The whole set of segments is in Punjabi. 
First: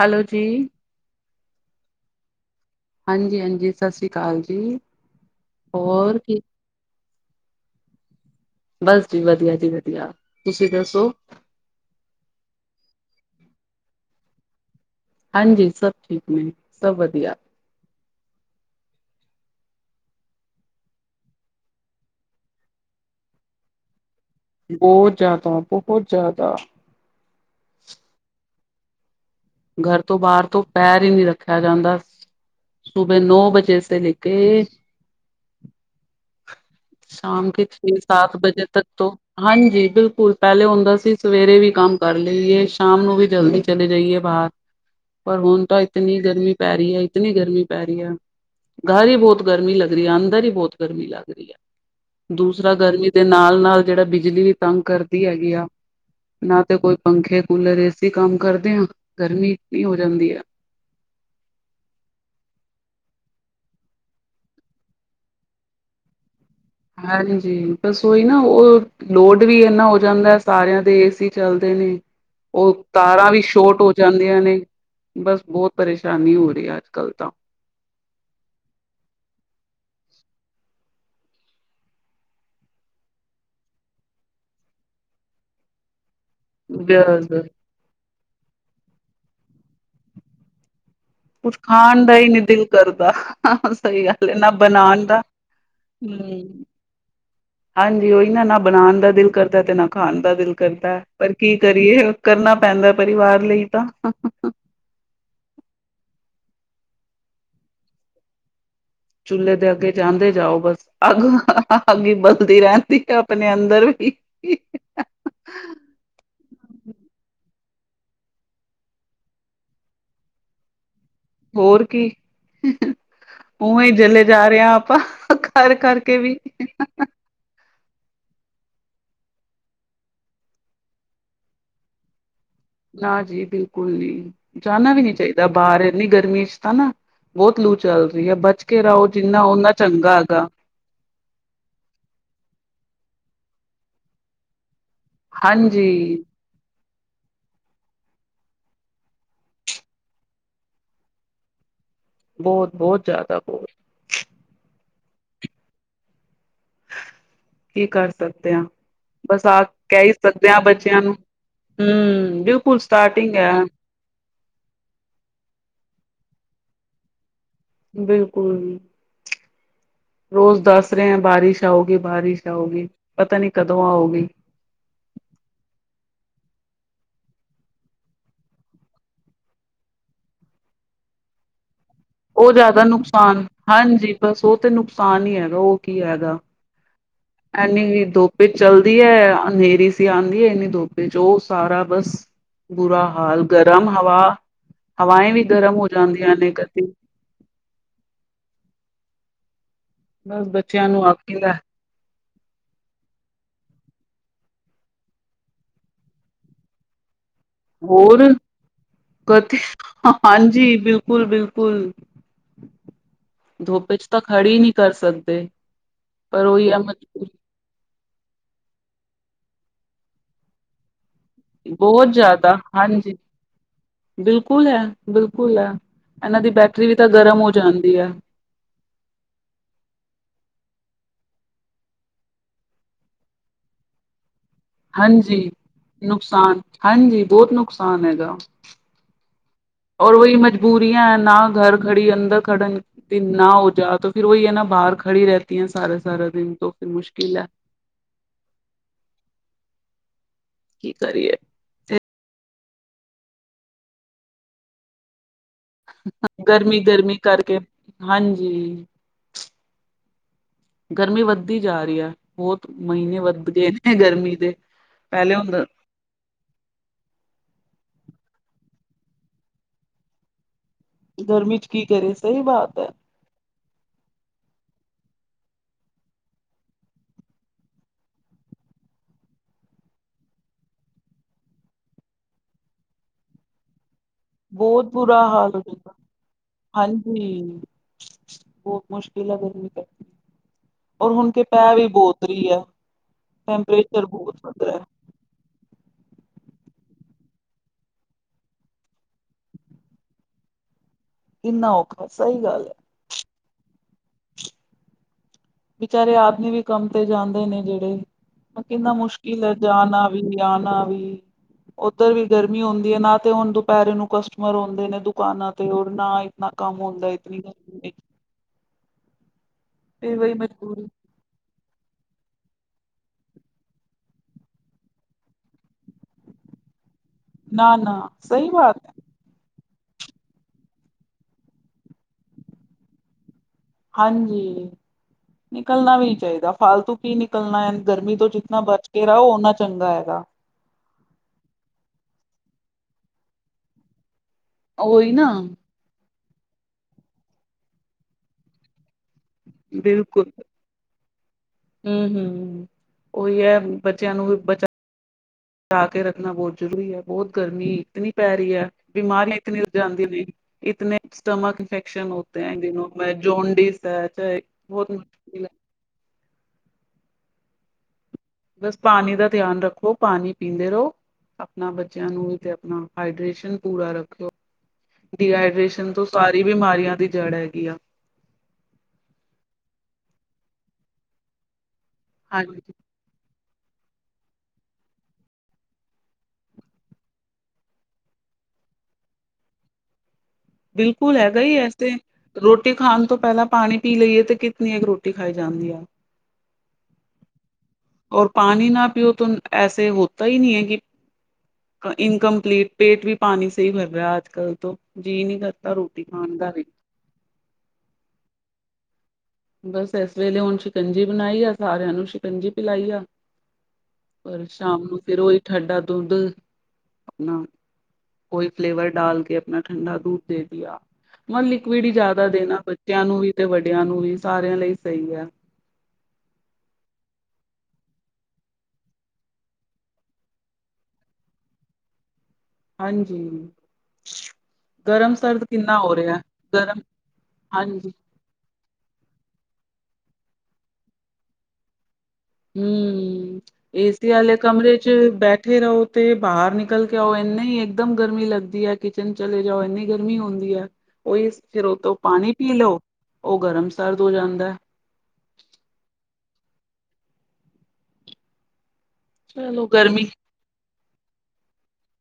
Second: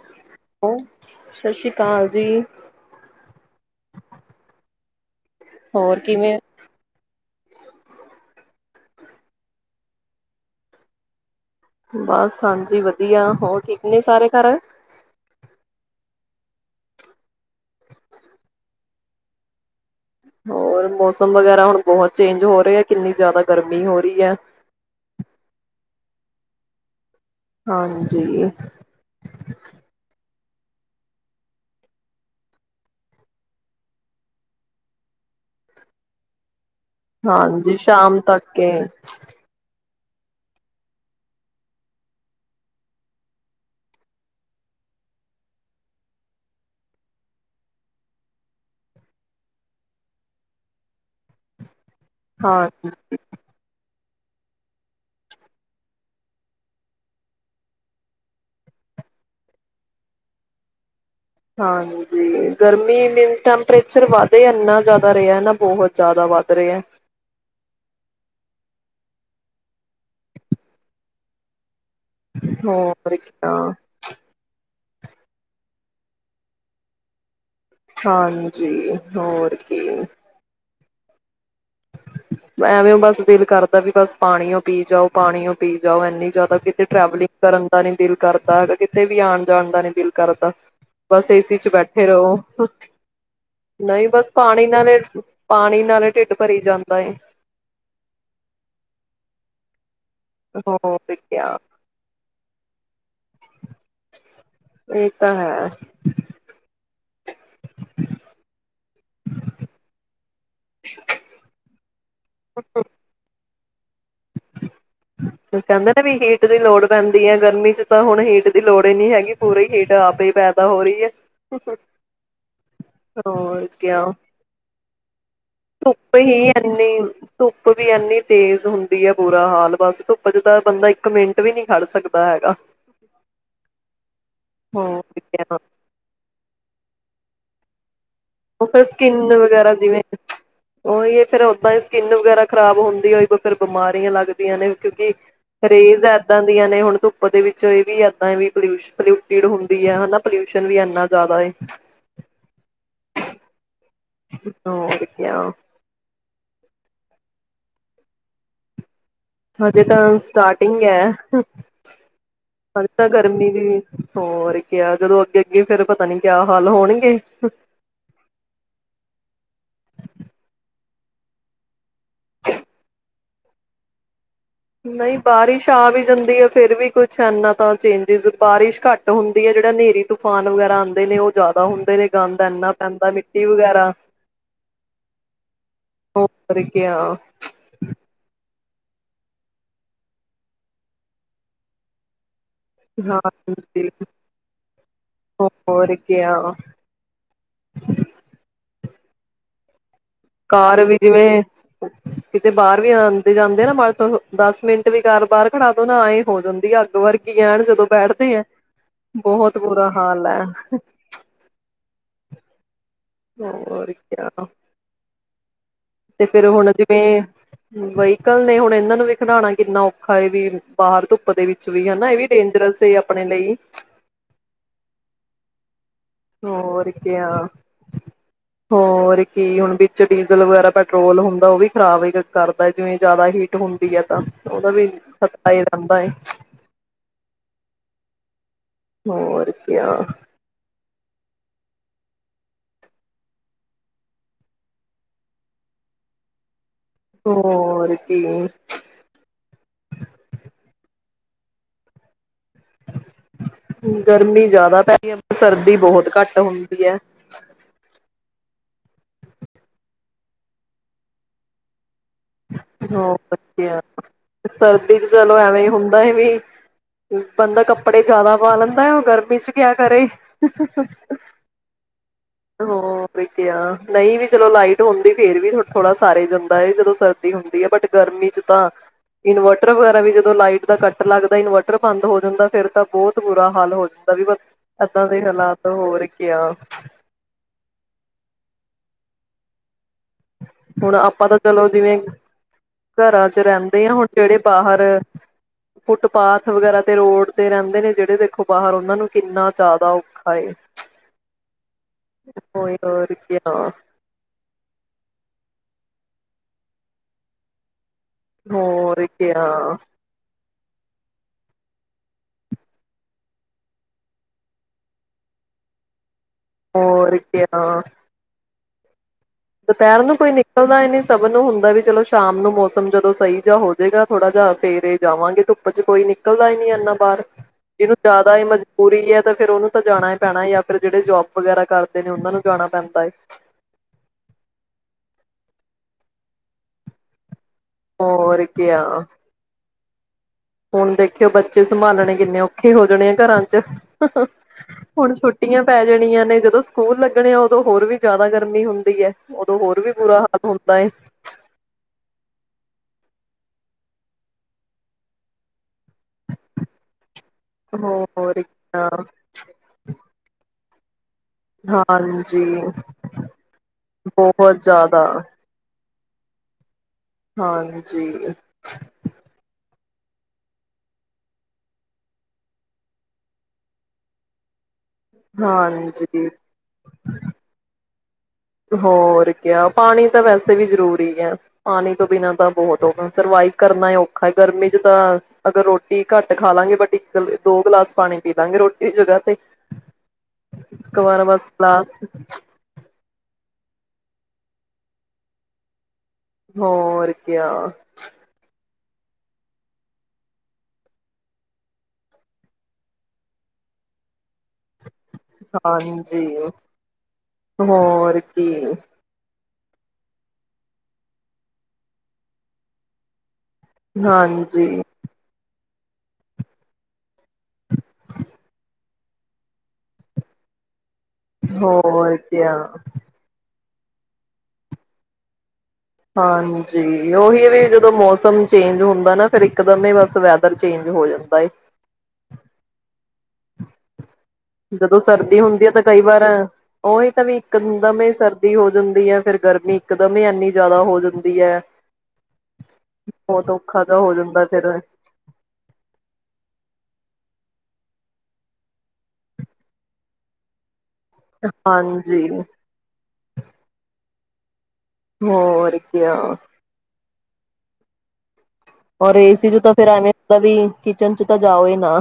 ਹੈਲੋ ਜੀ ਹੋ ਸਤਿ ਸ੍ਰੀ ਅਕਾਲ ਜੀ ਹਾਂਜੀ ਹਾਂਜੀ ਸਤਿ ਸ਼੍ਰੀ ਅਕਾਲ ਜੀ। ਹੋਰ ਕੀ ਬਸ ਜੀ ਵਧੀਆ ਜੀ ਵਧੀਆ, ਤੁਸੀਂ ਦੱਸੋ। ਬਸ ਹਾਂਜੀ। ਵਧੀਆ, ਹੋਰ ਠੀਕ ਨੇ ਸਾਰੇ ਘਰ ਹਾਂਜੀ। ਸਭ ਠੀਕ ਨੇ, ਸਭ ਵਧੀਆ। ਹੋਰ ਮੌਸਮ ਵਗੈਰਾ ਹੁਣ ਬਹੁਤ ਚੇਂਜ ਹੋ ਰਿਹਾ ਹੈ ਕਿੰਨੀ ਜ਼ਿਆਦਾ ਗਰਮੀ ਹੋ ਰਹੀ ਹੈ। ਬਹੁਤ ਜ਼ਿਆਦਾ ਬਹੁਤ ਜ਼ਿਆਦਾ ਹਾਂਜੀ। ਧੁੱਪੇ ਪੈਰ ਹੀ ਨਹੀ ਰੱਖਿਆ ਜਾਂਦਾ। ਸੁਬੇ ਨੌ ਵਜੇ ਸੇ ਲੈਕੇ ਸ਼ਾਮ ਕੇ ਹਾਂਜੀ ਛੇ- ਸ਼ਾਮ ਸੱਤ ਵਜੇ ਏ। ਤੱਕ ਤੋਂ, ਹਾਂਜੀ। ਬਿਲਕੁਲ, ਸਕੂਲ ਪਹਿਲੇ ਹੁੰਦਾ ਸੀ ਸਵੇਰੇ ਵੀ ਕੰਮ ਕਰ ਲਈਏ ਸ਼ਾਮ ਨੂੰ ਵੀ ਜਲਦੀ ਚਲੇ ਜਾਈਏ। ਬਾਹਰ ਪਰ ਹੁਣ ਤਾਂ ਇਤਨੀ ਗਰਮੀ ਪੈ ਰਹੀ ਹੈ, ਇਤਨੀ ਗਰਮੀ ਪੈ ਰਹੀ ਹੈ ਘਰ ਹੀ ਬਹੁਤ ਗਰਮੀ ਲੱਗ ਰਹੀ ਹੈ ਅੰਦਰ ਹੀ ਬਹੁਤ ਗਰਮੀ ਲੱਗ ਰਹੀ ਹੈ। ਹਾਂ ਦੂਸਰਾ ਗਰਮੀ ਦੇ ਨਾਲ -ਨਾਲ ਜਿਹੜਾ ਬਿਜ ਬਿਜਲੀ ਦੀ ਤੰਗ ਕਰਦੀ ਹੈਗੀ ਆ, ਨਾ ਤੇ ਕੋਈ ਪੰਖੇ -ਕੂਲਰ ਏਸੀ ਕੰਮ ਕਰਦੇ ਹਾਂ। ਗਰਮੀ ਇਤਨੀ ਹੋ ਜਾਂਦੀ ਹੈ। ਹਾਂਜੀ। ਗਰਮੀ ਮੀਨ ਟੈਂਪਰੇਚਰ ਵੱਧ ਇੰਨਾ ਜ਼ਿਆਦਾ ਰਿਹਾ ਨਾ ਬਹੁਤ ਜ਼ਿਆਦਾ ਵਧ ਹਾਂਜੀ। ਬਸ ਓਹੀ ਨਾ ਉਹ ਲੋਡ ਵੀ ਇੰਨਾ ਹੋ ਜਾਂਦਾ ਸਾਰਿਆਂ ਦੇ ਏ ਸੀ ਚੱਲਦੇ ਨੇ ਉਹ ਹੋਰ ਤਾਰਾਂ ਵੀ ਕਿਆ ਸ਼ੋਟ ਹੋ ਜਾਂਦੀਆਂ ਨੇ। ਬਸ ਬਹੁਤ ਪਰੇਸ਼ਾਨੀ ਹੋ ਰਹੀ ਹੈ ਅੱਜ ਕੱਲ ਤਾਂ ਹਾਂਜੀ। ਹੋਰ ਕੀ ਐਵੇਂ ਬਸ ਦਿਲ ਕਰਦਾ ਵੀ ਬਸ ਪਾਣੀਓ ਪੀ ਜਾਓ, ਪਾਣੀਓਂ ਪੀ ਜਾਓ, ਇਨੀ ਜ਼ਿਆਦਾ ਕਿਤੇ ਬਸ ਟਰੈਵਲਿੰਗ ਕਰਨ ਦਾ ਨਹੀਂ ਦਿਲ ਕਰਦਾ ਹੈਗਾ ਕਿਤੇ ਵੀ ਆਉਣ -ਜਾਣ ਦਾ ਨੀ ਦਿਲ ਕਰਦਾ। ਬਸ ਕੁਛ ਏਸੀ ਚ ਖਾਣ ਬੈਠੇ ਦਾ ਹੀ ਰਹੋ। ਨੀ ਦਿਲ ਕਰਦਾ ਸਹੀ ਨਹੀਂ ਗੱਲ ਬਸ ਹੈ ਨਾ ਪਾਣੀ ਨਾਲੇ ਬਣਾਣ ਦਾ ਪਾਣੀ ਨਾਲੇ ਢਿੱਡ ਭਰੀ ਹੂੰ। ਬਾਏ। ਹਾਂਜੀ। ਉਹੀ ਨਾ ਨਾ ਬਣਾਉਣ ਦਾ ਦਿਲ ਕਰਦਾ ਤੇ ਨਾ ਖਾਣ ਦਾ ਦਿਲ ਕਰਦਾ ਹੈ। ਹੋਰ ਪਰ ਕੀ ਕਿਆ ਕਰੀਏ, ਕਰਨਾ ਪੈਂਦਾ ਪਰਿਵਾਰ ਲਈ ਤਾਂ ਇਹ ਤਾਂ ਹੈ [unintelligible] ਚੁੱਲੇ ਦੇ ਅੱਗੇ ਜਾਂਦੇ ਜਾਓ ਬਸ ਅੱਗ ਅੱਗ ਹੀ ਵਧਦੀ ਰਹਿੰਦੀ ਹੈ। ਮੈ ਅੰਦਰ ਵੀ ਫਿਰ ਕਹਿੰਦੇ ਵੀ ਗਏ। ਹੀਟ ਦੀ ਲੋੜ ਪੈਂਦੀ ਹੈ ਗਰਮੀ ਚ ਤਾਂ ਹੁਣ ਹੀਟ ਦੀ ਲੋੜ ਹੀ ਨਹੀ ਹੈਗੀ ਪੂਰੀ ਹੀਟ ਆਪ ਹੀ ਪੈਦਾ ਹੋ ਰਹੀ ਹੈ। ਹੋਰ ਕੀ, ਹੋਰ ਉਵੇਂ ਹੀ ਕਿਆ ਜਲੇ ਜਾ ਰਿਹਾ ਆਪਾਂ ਕਰ- ਕਰਕੇ ਵੀ ਓਦੀ ਇੰਨੀ ਤੇਜ਼ ਹੁੰਦੀ ਬੁਰਾ ਹਾਲ ਬਸ ਧੁੱਪ ਚ ਤਾਂ ਬੰਦਾ ਇੱਕ ਮਿੰਟ ਵੀ ਨਹੀਂੀ ਖੜ ਸਕਦਾ ਹੈਗਾ ਨਾ ਜੀ ਬਿਲਕੁਲ ਨਹੀਂੀ ਜਾਣਾ ਹਾਂ ਵੀ ਨਹੀਂੀ ਚਾਹੀਦਾ ਬਾਹਰ ਇਨੀ ਗਰਮੀ ਚ ਤਾਂ ਨਾ ਬਹੁਤ ਲੂ ਚੱਲ ਰਹੀ ਹੈ ਬਚ ਉਹ ਕੇ ਫਿਰ ਰਹੋ ਸਕਿੰਨ ਜਿੰਨਾ ਓਨਾ ਵਗੈਰਾ ਜਿਵੇਂ ਚੰਗਾ ਹੈਗਾ ਉਹੀ ਫੇਿਰ ਓਦਾਂ ਹੀ ਸਕਿੰਨ ਵਗੈਰਾ ਖਰਾਬ ਹੁੰਦੀ ਹੋ ਫ਼ਿਰ ਬਿਮਾਰੀਆਂ ਲੱਗਦੀਆਂ ਨੇ ਕਿਉਂਕਿ ਪਰਹੇਜ਼ ਹਾਂਜੀ ਇੱਦਾਂ ਦੀਆਂ ਨੇ ਹੁਣ ਧੁੱਪ ਦੇ ਵਿੱਚ ਇਹ ਵੀ ਇਏਦਾਂ ਵੀ ਪ ਪੋਲਿਊਟਿਡ ਹੁੰਦੀ ਹੈ ਹਨਾ ਪੋਲਿਊਸ਼ਨ ਵੀ ਇਨਾ ਜ਼ਿਆਦਾ ਬਹੁਤ ਬਹੁਤ ਜ਼ਿਆਦਾ ਬਹੁਤ [unintelligible] ਕੀ ਕਰ ਸਕਦੇ ਹ ਹਜੇ ਤਾਂ ਸਟਾਰਟਿੰਗ ਹੈ ਨੂੰ ਹੂੰ ਬਿਲਕੁਲ ਹਜੇ ਤਾਂ ਸਟਾਰਟਿੰਗ ਗਰਮੀ ਹੈ। ਵੀ ਹੋਰ ਕਿਹਾ ਜਦੋਂ ਅੱਗੇ ਅੱਗੇ ਫਿਰ ਪਤਾ ਪਤਾ ਨੀ ਕਿਆ ਹਾਲ ਹੋਣਗੇ ਬਿਲਕੁਲ ਰੋਜ਼ ਦੱਸ ਰਹੇ ਹੈ ਬਾਰਿਸ਼ ਆਉਗੀ ਬਾਰਿਸ਼ ਆਉਗੀ ਪਤਾ ਨੀ ਕਦੋਂ ਆਉਗੀ ਨਹੀਂ ਬਾਰਿਸ਼ ਆ ਵੀ ਜਾਂਦੀ ਹੈ ਫੇਿਰ ਵੀ ਕੁਛ ਇਨਾ ਤਾਂ ਚੇਂਜਿਸ ਬਾਰਿਸ਼ ਘੱਟ ਹੁੰਦੀ ਹੈ ਜਿਹੜਾ ਹਨੇਰੀ ਤੂਫਾਨ ਵਗੈਰਾ ਆਉਂਦੇ ਨੇ ਉਹ ਜ਼ਿਆਦਾ ਹੁੰ ਉਹ ਜ਼ਿਆਦਾ ਨੁਕਸਾਨ ਹਾਂਜੀ ਬਸ ਉਹ ਤੇ ਨੁਕਸਾਨ ਹੀ ਹੈਗਾ ਉਹ ਕੀ ਹੈਗਾ ਹੋਰ ਕਿਆ ਇਨੀ ਦੋਪੇ ਚ ਚੱਲਦੀ ਹੈ ਹਨੇਰੀ ਸੀ ਆਉਂਦੀ ਇਨੀ ਦੋਪੇ ਚ ਉਹ ਸਾਰਾ ਬਸ ਬੁਰਾ ਹਾਲ ਹਾਂਜੀ ਗਰਮ ਹਵਾ ਹਵਾਏ ਵੀ ਗਰਮ ਹੋ ਹੋਰ ਜਾਂਦੀਆਂ ਨੇ ਕਿਆ ਗਤੀ ਕਾਰ ਵੀ ਜਿਵੇਂ ਆਖੀਦਾ ਕਿਤੇ ਬਾਹਰ ਵੀ ਆਉਦੇ ਜਾਂਦੇ ਨਾ ਮ ਦੱਸ ਮਿੰਟ ਵੀ ਕਾਰ ਬਾਹਰ ਖੜਾ ਦੋ ਨਾ ਇਹ ਹੋ ਜਾਂਦੀ ਆ ਅੱਗ ਵਾਰੀ ਹੋਰ ਬਹੁਤ ਬੁਰਾ ਹਾਲ ਹੈ ਹਾਂਜੀ ਬਿਲਕੁਲ ਬਿਲਕੁਲ ਹੋਰ ਧੋੱਪੇ ਚ ਤਾਂ ਕਿਆ ਖੜੇ ਨਹੀਂ ਕਰ ਸਕਦੇ ਤੇ ਪਰ ਫੇਿਰ ਹੁਣ ਉਹੀ ਹੈ ਜਿਵੇਂ ਮਜਬੂਰੀ ਮੁੰਬਈ ਨਿਕਲ ਨੇ ਹੁਣ ਇਹਨਾਂ ਨੂੰ ਵੀ ਖਿਡਉਣਾ ਕਿੰਨਾ ਔਖਾ ਏ ਵੀ ਬਾਹਰ ਧ ਬਹੁਤ ਜ਼ਿਆਦਾ ਹਾਂਜੀ ਲਈ ਬਿਲਕੁਲ ਹੈ ਬਿਲਕੁਲ ਹੈ ਇਹਨਾਂ ਦੀ ਬੈਟਰੀ ਹੋਰ ਵੀ ਤਾਂ ਕ ਗਰਮ ਆ ਹੋ ਜਾਂਦੀ ਹੈ ਹੋਰ ਕੀ ਹੁਣ ਵਿੱਚ ਡੀਜ਼ਲ ਵਗੈਰਾ ਪੈਟਰੋਲ ਹੁੰਦਾ ਉਹ ਵੀ ਖ਼ਰਾਬ ਹੀ ਕਰਦਾ ਜਿਵੇਂ ਜ਼ਿਆਦਾ ਹੀਟ ਹੁੰਦੀ ਹੈ ਤਾਂ ਉਹਦਾ ਵੀ ਹਾਂਜੀ ਖਤਰਾ ਹੀ ਰਹਿੰਦਾ ਹੈ ਨੁਕਸਾਨ ਹਾਂਜੀ ਬਹੁਤ ਨੁਕਸਾਨ ਆੁਸਾਨ ਹੈਗਾ ਹੋਰ ਕਿਆ ਔਰ ਉਹੀ ਮਜਬੂਰੀਆਂ ਨਾ ਘਰ ਖੜੀ ਅੰਦਰ ਖੜਨ ਦਿਨ ਨਾ ਹੋ ਜਾ ਤਾਂ ਫਿਰ ਉਹਹੀ ਹੈ ਨਾ ਬਾਹਰ ਖੜੀ ਰਤੀ ਹੈ ਸਾਰੇ ਸਾਰਾ ਦਿਨ ਤੋਂ ਫਿਰ ਮੁਸ਼ਕਿਲ ਹੈ ਹੋਰ ਕੀ ਕੀ ਕਰਿਅੇ ਗਰਮੀ ਜਿਆਦਾ ਪੈ ਗ ਹੈ ਸਰਦੀ ਬਹੁਤ ਘੱਟ ਹੁੰਦੀ ਐ। ਜੀ। ਗਰਮੀ ਵੱਧਦੀ ਜਾ ਰੀ ਐ। ਹੋਰ ਵਧੀਆ ਦੇ ਸਰਦੀ ਚ ਚਲੋ ਐਵੇਂ ਹੁੰਦਾ ਐ ਵੀ ਬੰਦਾ ਕੱਪੜੇ ਜ਼ਿਆਦਾ ਪਾ ਲੈਂਦਾ ਗਰਮੀ ਚ ਕਿਆ ਕਰੇ? ਗਰਮੀ ਚ ਕੀ ਕਰੇ ਸ ਹੋ ਰਕਿਆ ਨਈ ਵੀ ਚਲੋ ਲਾਈਟ ਹੁੰਦੀ ਫੇਰ ਵੀ ਥੋੜਾ ਸਾਰੇ ਜਾਂਦਾ ਜਦੋਂ ਸਰਦੀ ਹੁੰਦੀ ਹੈ ਬਟ ਗਰਮੀ ਚ ਤਾਂ ਇਨਵਰਟਰ ਵਗੈਰਾ ਵੀ ਜਦੋਂ ਲਾਈਟ ਦਾ ਕੱਟ ਲੱਗਦਾ ਇਨਵਰਟਰ ਬੰਦ ਹੋ ਜਾਂਦਾ ਫੇਰ ਤਾਂ ਬਹੁਤ ਬੁਰਾ ਹਾਲ ਹੋ ਦਾਂ ਵੀ ਬਹੁਤ ਏਦਾਂ ਦੇ ਬੁਰਾ ਹਾਲ ਹੋ ਹਾਲਾਤ ਜਾਂਦਾ ਹੋਰ ਕਆ ਹਾਂਜੀ ਬਹੁਤ ਮੁਸ਼ਕਿਲ ਐ ਗਰਮੀ ਤੇ ਹੁਣ ਆਪਾਂ ਤਾਂ ਚਲੋ ਜਿਵੇਂ ਬਹੁਤ ਰਹੀ ਹੈ ਘਰਾਂ ਚ ਰਹਿੰਦੇ ਆ ਹੁਣ ਟੈਂਪਰੇਚਰ ਬਹੁਤ ਜਿਹੜੇ ਵੱਧ ਰਿਹਾ ਬਾਹਰ ਫੁੱਟਪਾਥ ਹੁਣ ਵਗੈਰਾ ਤੇ ਰੋਡ ਤੇ ਰਹਿੰਦੇ ਨੇ ਜਿਹੜੇ ਦੇਖੋ ਬਾਹਰ ਉਹਨਾਂ ਨੂੰ ਕਿੰਨਾ ਜ਼ਿਆਦਾ ਔਖਾ ਐ। ਕਿੰਨਾ ਔਖਾ ਸਈ ਗੱਲ ਐ। ਹਾਂ ਬਚਾਰੇ ਆਦਮੀ ਵੀ ਕੰਮ ਤੇ ਜਾਂਦੇ ਨੇ ਜਿਹੜੇ ਮੈਂ ਕਿੰਨਾ ਹੋਰ ਮੁਸ਼ਕਿਲ ਹੈ ਕਿਆ ਜਾਣਾ ਵੀ ਜਾਣਾ ਵੀ ਉੱਧਰ ਵੀ ਗਰਮੀ ਹੁੰਦੀ ਐ ਨਾ ਤੇ ਹੁਣ ਦੁਪਹਿਰੇ ਨੂੰ ਕਸਟਮਰ ਆਉਂਦੇ ਨੇ ਦੁਕਾਨਾਂ ਤੇ ਨਾ ਨਾ ਕੰਮ ਹੁੰਦਾ, ਹੋਰ ਇਤਨੀ ਕਿਆ ਗਰਮੀ ਦੁਪੈਰ ਨੂੰ ਫਿਰ ਕੋਈ ਵਹੀ ਨਿਕਲਦਾ ਮਜਬੂਰੀ ਈ ਨਈ ਸਭ ਨੂੰ ਹੁੰਦਾ ਵੀ ਚਲੋ ਸ਼ਾਮ ਨੂੰ ਮੌਸਮ ਜਦੋਂ ਸਹੀ ਜਿਹਾ ਹੋਜੇਗਾ ਥੋੜਾ ਜਿਹਾ ਫੇਰ ਜਾਵਾਂਗੇ। ਧੁੱਪ ਚ ਕੋਈ ਨਿਕਲਦਾ ਈ ਨਈ ਇੰਨਾ ਬਾਹਰ ਨਾ ਜਿਹਨੂੰ ਨਾ ਜ਼ਿਆਦਾ ਹੀ ਸਹੀ ਬਾਤ ਹੈ ਮਜਬੂਰੀ ਐ ਤਾਂ ਫਿਰ ਉਹਨੂੰ ਤਾਂ ਜਾਣਾ ਈ ਪੈਣਾ ਜਾਂ ਫਿਰ ਜਿਹੜੇ ਜੋਬ ਵਗੈਰਾ ਕਰਦੇ ਨੇ ਉਹਨਾਂ ਨੂੰ ਜਾਣਾ ਪੈਂਦਾ ਐ। ਹਾਂਜੀ, ਨਿਕਲਣਾ ਵੀ ਨੀ ਚਾਹੀਦਾ ਫਾਲਤੂ ਕੀ ਨਿਕ ਨਿਕਲਣਾ ਐ ਗਰਮੀ ਤੋਂ ਹੋਰ ਜਿਤਨਾ ਕਿਆ ਬਚ ਕੇ ਰਓ ਓਨਾ ਚੰਗਾ ਐ। ਦਾ ਹੁਣ ਦੇਖਿਓ ਬੱਚੇ ਸੰਭਾਲਣੇ ਕਿੰਨੇ ਔਖੇ ਹੋ ਜਾਣੇ ਆ ਘਰਾਂ ਚ ਉਹੀ ਹੁਣ ਨਾ ਛੁੱਟੀਆਂ ਪੈ ਜਾਣੀਆਂ ਨੇ ਜਦੋਂ ਸਕੂਲ ਲੱਗਣੇ ਉਦੋਂ ਹੋਰ ਵੀ ਜ਼ਿਆਦਾ ਗਰਮੀ ਹੁੰਦੀ ਐ। ਓਦੋਂ ਹੋਰ ਵੀ ਬੁਰਾ ਬਿਲਕੁਲ ਹਾਲ ਹੁੰਦਾ ਐ ਓਈ ਐ ਬੱਚਿਆਂ ਨੂੰ ਬੱਚਾ ਜਾ ਕੇ ਰੱਖਣਾ ਬਹੁਤ ਜ਼ਰੂਰੀ ਐ ਬਹੁਤ ਗਰਮੀ ਇਤਨੀ ਪੈ ਹੋਰ ਰੀ ਐ, ਕਿਆ ਬਿਮਾਰੀਆਂ ਇਤਨੀ ਜਾਂਦੀਆਂ ਨੀ ਇਤਨ ਸਟਮਕ ਇਨਫੈਕਸ਼ਨ ਹੋਤੇ ਹੈ ਹਾਂਜੀ ਦਿਨੋ ਮੈਂ ਜੌੋਂਡਿਸ ਐ ਚਾਹੇ ਬਹੁਤ ਮੁਸ਼ਕਿਲ ਐ। ਹਾਂ ਬਸ ਪਾਣੀ ਦਾ ਧਿਆਨ ਰੱਖੋ। ਪਾਣੀ ਪੀਂਦੇ ਰੋ ਆਪਣਾ ਬੱਚਿਆਂ ਨੂੰ ਤੇ ਆਪਣਾ ਹਾਈਡ੍ਰੇਸ਼ਨ ਪੂਰਾ ਰੱਖੋ। ਡੀਹਾਈਡ੍ਰੇਸ਼ਨ ਤੋਂ ਹਾਂਜੀ ਸਾਰੀ ਬਿਮਾਰੀਆਂ ਦੀ ਜੜ ਹੈਗੀ ਆ। ਹੋਰ ਕਿਆ ਪਾਣੀ ਤਾਂ ਵੈਸੇ ਵੀ ਜ਼ਰੂਰੀ ਹੈ। ਪਾਣੀ ਤੋਂ ਬਿਨਾਂ ਤਾਂ ਹਾਂਜੀ। ਬਹੁਤ ਹੋ ਸਰਵਾਈਵ ਕਰਨਾ ਹੀ ਔਖਾ ਹੈ ਗਰਮੀ ਚ ਤਾਂ ਅਗਰ ਰੋਟੀ ਘੱਟ ਖਾ ਲਾਂਗੇ ਬਟ ਇੱਕ ਦੋ ਗਲਾਸ ਪਾਣੀ ਪੀ ਲਾਂਗੇ ਰੋਟੀ ਜਗਾ ਤੇ ਬਿਲਕੁਲ ਵਾਰ ਹੈਗਾ ਬਸ ਹੀ ਐਸੇ ਗਲਾਸ ਰੋਟੀ ਖਾਣ ਤੋਂ ਪਹਿਲਾਂ ਪਾਣੀ ਪੀ ਲਈਏ ਤੇ ਕਿਤਨੀ ਰੋਟੀ ਖਾਈ ਜਾਂਦੀ ਆ। ਹੋਰ ਕਿਆ ਔਰ ਪਾਣੀ ਨਾ ਉਹ ਐਸੇ ਹੋਤਾ ਹੀ ਨਹੀਂ ਹੈ ਕਿ ਇਨਕਮਪਲੀਟ ਪੇਟ ਵੀ ਪਾਣੀ ਸ ਹੀ ਭਰ ਰਿਹਾ ਆਜ ਕੱਲ ਤੋਂ ਜੀਅ ਨਹੀਂ ਕਰਦਾ ਰੋਟੀ ਹਾਂਜੀ ਖਾਣ ਦਾ ਵੀ। ਹੋਰ ਕੀ ਬਸ ਇਸ ਵੇਲੇ ਹੁਣ ਸ਼ਿਕੰਜੀ ਬਣਾਈ ਆ ਸਾਰਿਆਂ ਨੂੰ ਸ਼ਿਕੰਜੀ ਪਿਲਾਈ ਆ। ਪਰ ਹਾਂਜੀ ਸ਼ਾਮ ਨੂੰ ਫੇਰ ਉਹੀ ਠੰਡਾ ਦੁੱਧ ਆਪਣਾ ਕੋਈ ਫਲੇਵਰ ਡਾਲ ਕੇ ਆਪਣਾ ਠੰਡਾ ਦੂਧ ਦੇ ਦਿਆ। ਮਤ ਲਿਕਿਡ ਹੋਰ ਜ਼ਿਆਦਾ ਕਿਆ ਦੇਣਾ ਬੱਚਿਆਂ ਨੂੰ ਵੀ ਤੇ ਵੱਡੇ ਬਚਿਆਂ ਨੂੰ ਵੀ ਸਾਰਿਆਂ ਲਈ ਸਹੀ ਹੈ। ਹਾਂਜੀ ਉਹੀ ਹੈ ਵੀ ਜਦੋਂ ਮੌਸਮ ਚੇਂਜ ਹੁੰਦਾ ਨਾ ਫਿਰ ਇੱਕ ਦਮ ਹੀ ਬਸ ਵੈਦਰ ਚੇਂਜ ਹੋ ਜਾਂਦਾ ਏ। ਹਾਂਜੀ। ਜਦੋਂ ਗਰਮ ਸਰਦੀ ਸਰਦ ਹੁੰਦੀ ਆ ਕਿੰਨਾ ਤਾਂ ਹੋ ਕਈ ਰਿਹਾ ਵਾਰ ਗਰਮ ਉਹੀ ਤਾਂ ਵੀ ਹਾਂਜੀ ਇਕਦਮ ਹੀ ਸਰਦੀ ਹੋ ਜਾਂਦੀ ਹੈ ਫਿਰ ਗਰਮੀ ਇਕਦਮ ਹੀ ਇਨੀ ਜ਼ਿਆਦਾ ਹੋ ਜਾਂਦੀ ਹੈ। ਹੂੰ ਬਹੁਤ ਔਖਾ ਜਿਹਾ ਏਸੀ ਹੋ ਵਾਲੇ ਜਾਂਦਾ ਫਿਰ ਕਮਰੇ ਚ ਬੈਠੇ ਰਹੋ ਤੇ ਬਾਹਰ ਨਿਕਲ ਕੇ ਆਓ ਇਨੇ ਨਹੀਂ ਇੱਕਦਮ ਗਰਮੀ ਲੱਗਦੀ ਹੈ ਕਿਚਨ ਚਲੇ ਜਾਓ ਇੰਨੀ ਗਰਮੀ ਹੁੰਦੀ ਹੈ। ਉਹੀ ਫਿਰ ਉਹ ਤੋਂ ਹਾਂਜੀ ਪਾਣੀ ਪੀ ਲਓ ਉਹ ਗਰਮ ਸਰਦ ਹੋ ਜਾਂਦਾ ਹੋਰ ਕਿਆ ਔਰ ਏਸੀ ਚ ਚਲੋ ਤਾਂ ਫਿਰ ਗਰਮੀ ਐਵੇਂ ਵੀ ਕਿਚਨ ਚ ਤਾਂ ਜਾਓ ਨਾ।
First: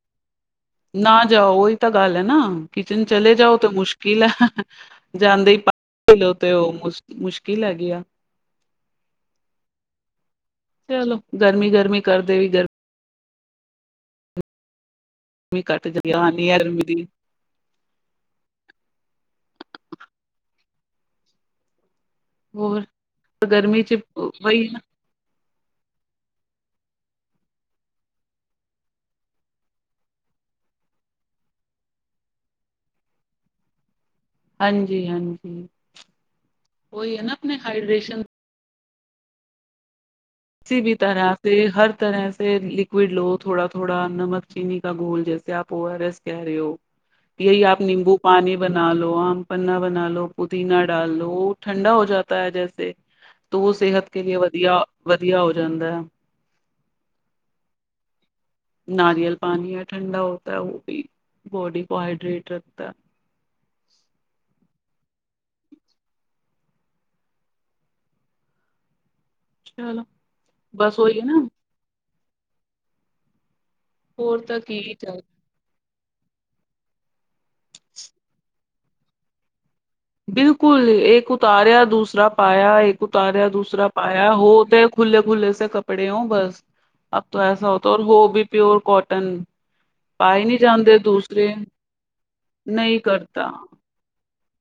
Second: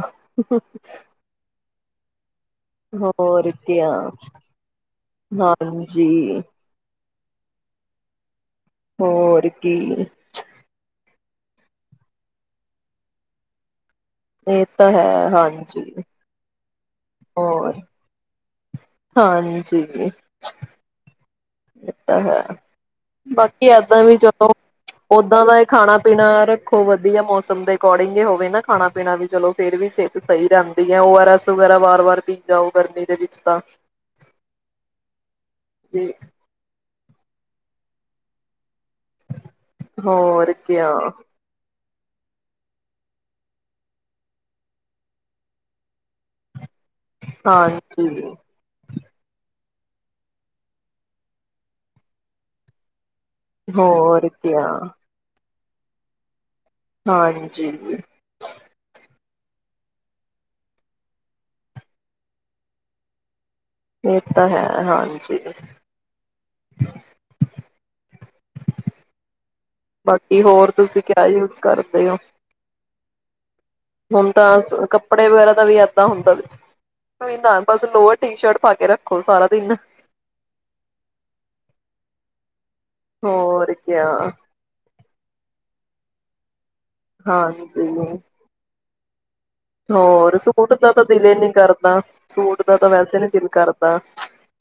ਨਾ ਜਾਓ ਉਹੀ ਤਾਂ ਗਲ ਐ ਨਾ ਕਿਚਨ ਚਲੇ ਹੋਰ ਜਾਓ ਤੇ ਕਿਆ ਮੁਸ਼ਕਿਲ ਹੈ ਜਾਂਦੇ ਹੀ [unintelligible] ਹਾਂਜੀ ਤੇ ਉਹ ਮੁਕ ਮੁਸ਼ਕਿਲ ਹੈਗੀ ਆ। ਹੋਰ ਕੀ ਚਲੋ ਗਰਮੀ ਗਰਮੀ ਕਰਦੇ ਵੀ ਗਰਮੀ ਇਹ ਤਾਂ ਹੈ। ਕੱਟ ਜਾਂ ਹਾਂਜੀ [unintelligible] ਹੋਰ ਹਾਂਜੀ ਹਮ [unintelligible] ਹੈ ਹੋਰ ਬਾਕੀ ਗਰਮੀ ਚ ਏਦਾਂ ਵੀ ਚਲੋ ਵਹੀ ਓਦਾਂ ਦਾ ਖਾਣਾ ਪੀਣਾ ਰੱਖੋ ਵਧੀਆ ਮੌਸਮ ਦੇ ਅਕੋਰਡਿੰਗ ਈ ਹੋਵੇ ਨਾ ਖਾਣਾ ਪੀਣਾ ਵੀ ਚਲੋ ਫੇਰ ਵੀ ਸਿਹਤ ਸਹੀ ਰਹਿੰਦੀ ਹੈ ਉਹਰਸ ਵੈਰਾ ਵਾਰ ਵਾਰ ਪੀ ਜਾਓ ਗਰਮੀ ਦੇ ਵਿੱਚ ਤਾਂ ਹਾਂਜੀ ਹਾਂਜੀ ਤੇ ਉਹੀ ਹੈ ਨਾ ਆਪਣੇ ਹਾਈਡ੍ਰੇਸ਼ਨ ਹੋਰ ਕਿਆ ਤਰ੍ਹਾਂ ਫੇਰ ਲਿਕਵਿਡ ਲੋ ਥੋੜਾ ਥੋੜਾ ਨਮਕ ਚੀਨੀ ਕਾ ਗੋਲ ਜੈਸੇ ਆਪ ਓ ਆਰ ਐਸ ਕਹਿ ਰਹੇ ਹੋ ਯਹੀ ਆਪ ਨਿੰਬੂ ਹਾਂਜੀ ਪਾਣੀ ਬਣਾ ਲੋ [unintelligible] ਆਮ ਪੰਨਾ ਬਣਾ ਲ ਲੋ ਪੁਦੀਨਾ ਡਾਲ ਲੋ ਠੰਡਾ ਹੋ ਜਾਤਾ ਹੈ ਜੈਸੇ ਹੋਰ ਕਿਆ ਵਧੀਆ ਹੋ ਜਾਂਦਾ ਹੈ ਹਾਂਜੀ ਨਾਰੀਅਲ ਪਾਣੀ ਹੈ ਠੰਡਾ ਹੋ ਹੈ ਉਹ ਵੀ ਬੋਡੀ ਕੋ ਹਾਈਡ੍ਰੇਟ ਰੱਖਦਾ ਇਹ ਤਾਂ ਹੈ ਹਾਂਜੀ ਬਾਕੀ ਹੋਰ ਤੁਸੀਂ ਕਿਆ ਯੂਜ ਕਰਦੇ ਹੋ ਹੁਣ ਤਾਂ ਅਸ ਕੱਪੜੇ ਵਗੈਰਾ ਦਾ ਵੀ ਹੁੰਦਾ ਜ [unintelligible] ਕੋਈ ਨਾ ਬਸ ਲੋਅਰ ਟੀ ਸ਼ਰਟ ਪਾ ਕੇ ਰੱਖੋ ਸਾਰਾ ਦਿਨ ਬਿਲਕੁਲ ਇੱਕ ਉਤਾਰਿਆ ਦੂਸਰਾ ਪਾਇਆ ਇੱਕ ਉਤਾਰਿਆ ਹੋਰ ਦੂਸਰਾ ਕਿਆ ਪਾਇਆ ਹੋ ਤੇ ਖੁੱਲੇ ਖੁੱਲੇ ਸੇ ਕੱਪੜੇ ਹੋਂ ਬਸ ਅਬ ਤੋਂ ਐਸਾ ਹੋਤਾ ਓਰ ਹਾਂਜੀ ਹੋ ਵੀ ਪਿਓਰ ਕੋਟ ਤਨ [unintelligible] ਹੋਰ ਸੂਟ ਦਾ ਤਾਂ ਦਿਲ ਹੀ ਨੀ ਕਰਦਾ ਸੂਟ ਦਾ ਤਾਂ ਵੈਸੇ ਨੀ ਦਿਲ ਕਰਦਾ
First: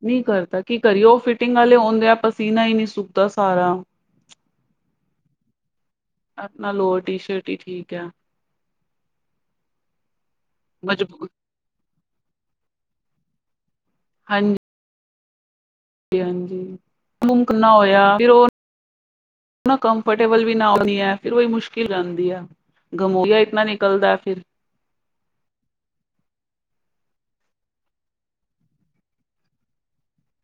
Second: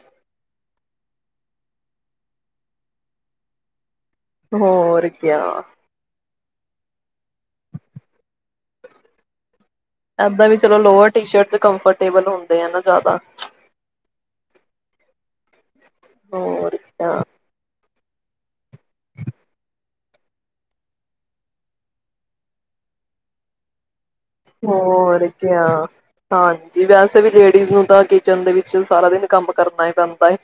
ਨਹੀਂ ਕਰਦਾ ਕੀ ਕਰੀਏ ਉਹ ਫਿਟਿੰਗ ਵਾਲੇ ਆਉਂਦੇ ਪਸੀਨਾ ਹੀ ਨਹੀਂ ਸੁੱਕਦਾ ਸਾਰਾ ਹੋਰ ਕਿਆ ਆਪਣਾ ਲੋਅਰ ਟੀ ਸ਼ਰਟੀ ਠੀਕ ਆ ਇੱਦਾਂ ਵੀ ਚਲੋ ਲੋਅਰ ਟੀ ਸ਼ਰਟ ਚ ਕੰਫਰਟੇਬਲ ਹੁੰਦੇ ਆ ਨਾ ਜ਼ਿਆਦਾ ਹਾਂਜੀ ਹਾਂਜੀ ਹੋਰ ਮੁਮਕ ਨਾ ਹੋ ਫਿਰ ਉਹ ਹ [unintelligible] ਨਾ ਕੰਫਰਟੇਬਲ ਵੀ ਨਾ ਹਉਦੀ ਹੈ ਫਿਰ ਵਹੀ ਮੁਸ਼ਕਿਲ ਜਾਂਦੀ ਹੈ ਗਮੋਆ ਇਤਨਾ ਨਿਕਲਦਾ ਫਿਰ ਹੋਰ ਕਿਆ ਹਾਂ ਜੀ ਵੈਸੇ ਵੀ ਲੇਡੀਜ਼ ਨੂੰ ਤਾਂ ਕਿਚਨ ਦੇ ਵਿੱਚ ਸਾਰਾ ਦਿਨ ਕੰਮ ਕਰਨਾ ਹੀ ਪੈਂਦਾ ਹੈ।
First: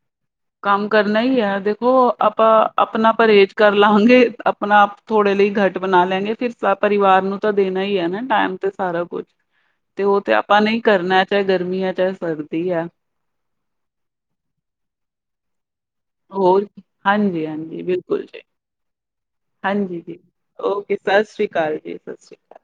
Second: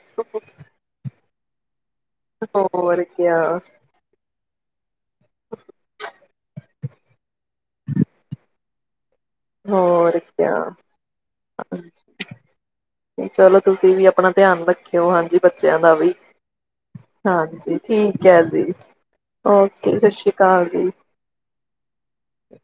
ਕੰਮ ਕਰਨਾ ਹੀ ਹੈ ਦੇਖੋ ਆਪਾਂ ਹੋਰ ਆਪਣਾ ਕਿਆ ਪਰਹੇਜ਼ ਕਰ ਲਵਾਂਗੇ ਆਪਣਾ ਆਪ ਥੋੜੇ ਲਈ ਘੱਟ ਬਣਾ ਲੈਗੇ ਫਿਰ ਪਰਿਵਾਰ ਨੂੰ ਤਾਂ ਦੇਣਾ ਹੀ ਹੈ ਨਾ ਟਾਈਮ ਤੇ ਸਾਰਾ ਕੁੱਛ। ਹੋਰ ਕਿਆ ਗਰਮੀ ਹੈ ਚਾਹੇ ਸਰਦੀ ਹੈ ਚਲੋ ਤੁਸੀਂ ਵੀ ਆਪਣਾ ਧਿਆਨ ਰੱਖਿਓ ਹਾਂਜੀ। ਬੱਚਿਆਂ ਦਾ ਵੀ ਹੋਰ ਹਾਂਜੀ ਹਾਂਜੀ ਬਿਲਕੁਲ ਜੀ ਓਕੇ ਹਾਂਜੀ ਸਤਿ ਜੀ ਸ੍ਰੀ ਅਕਾਲ ਜੀ ਓਕੇ ਸਤਿ ਸ੍ਰੀ ਅਕਾਲ ਜੀ ਸਤਿ ਸ਼੍ਰੀ ਅਕਾਲ।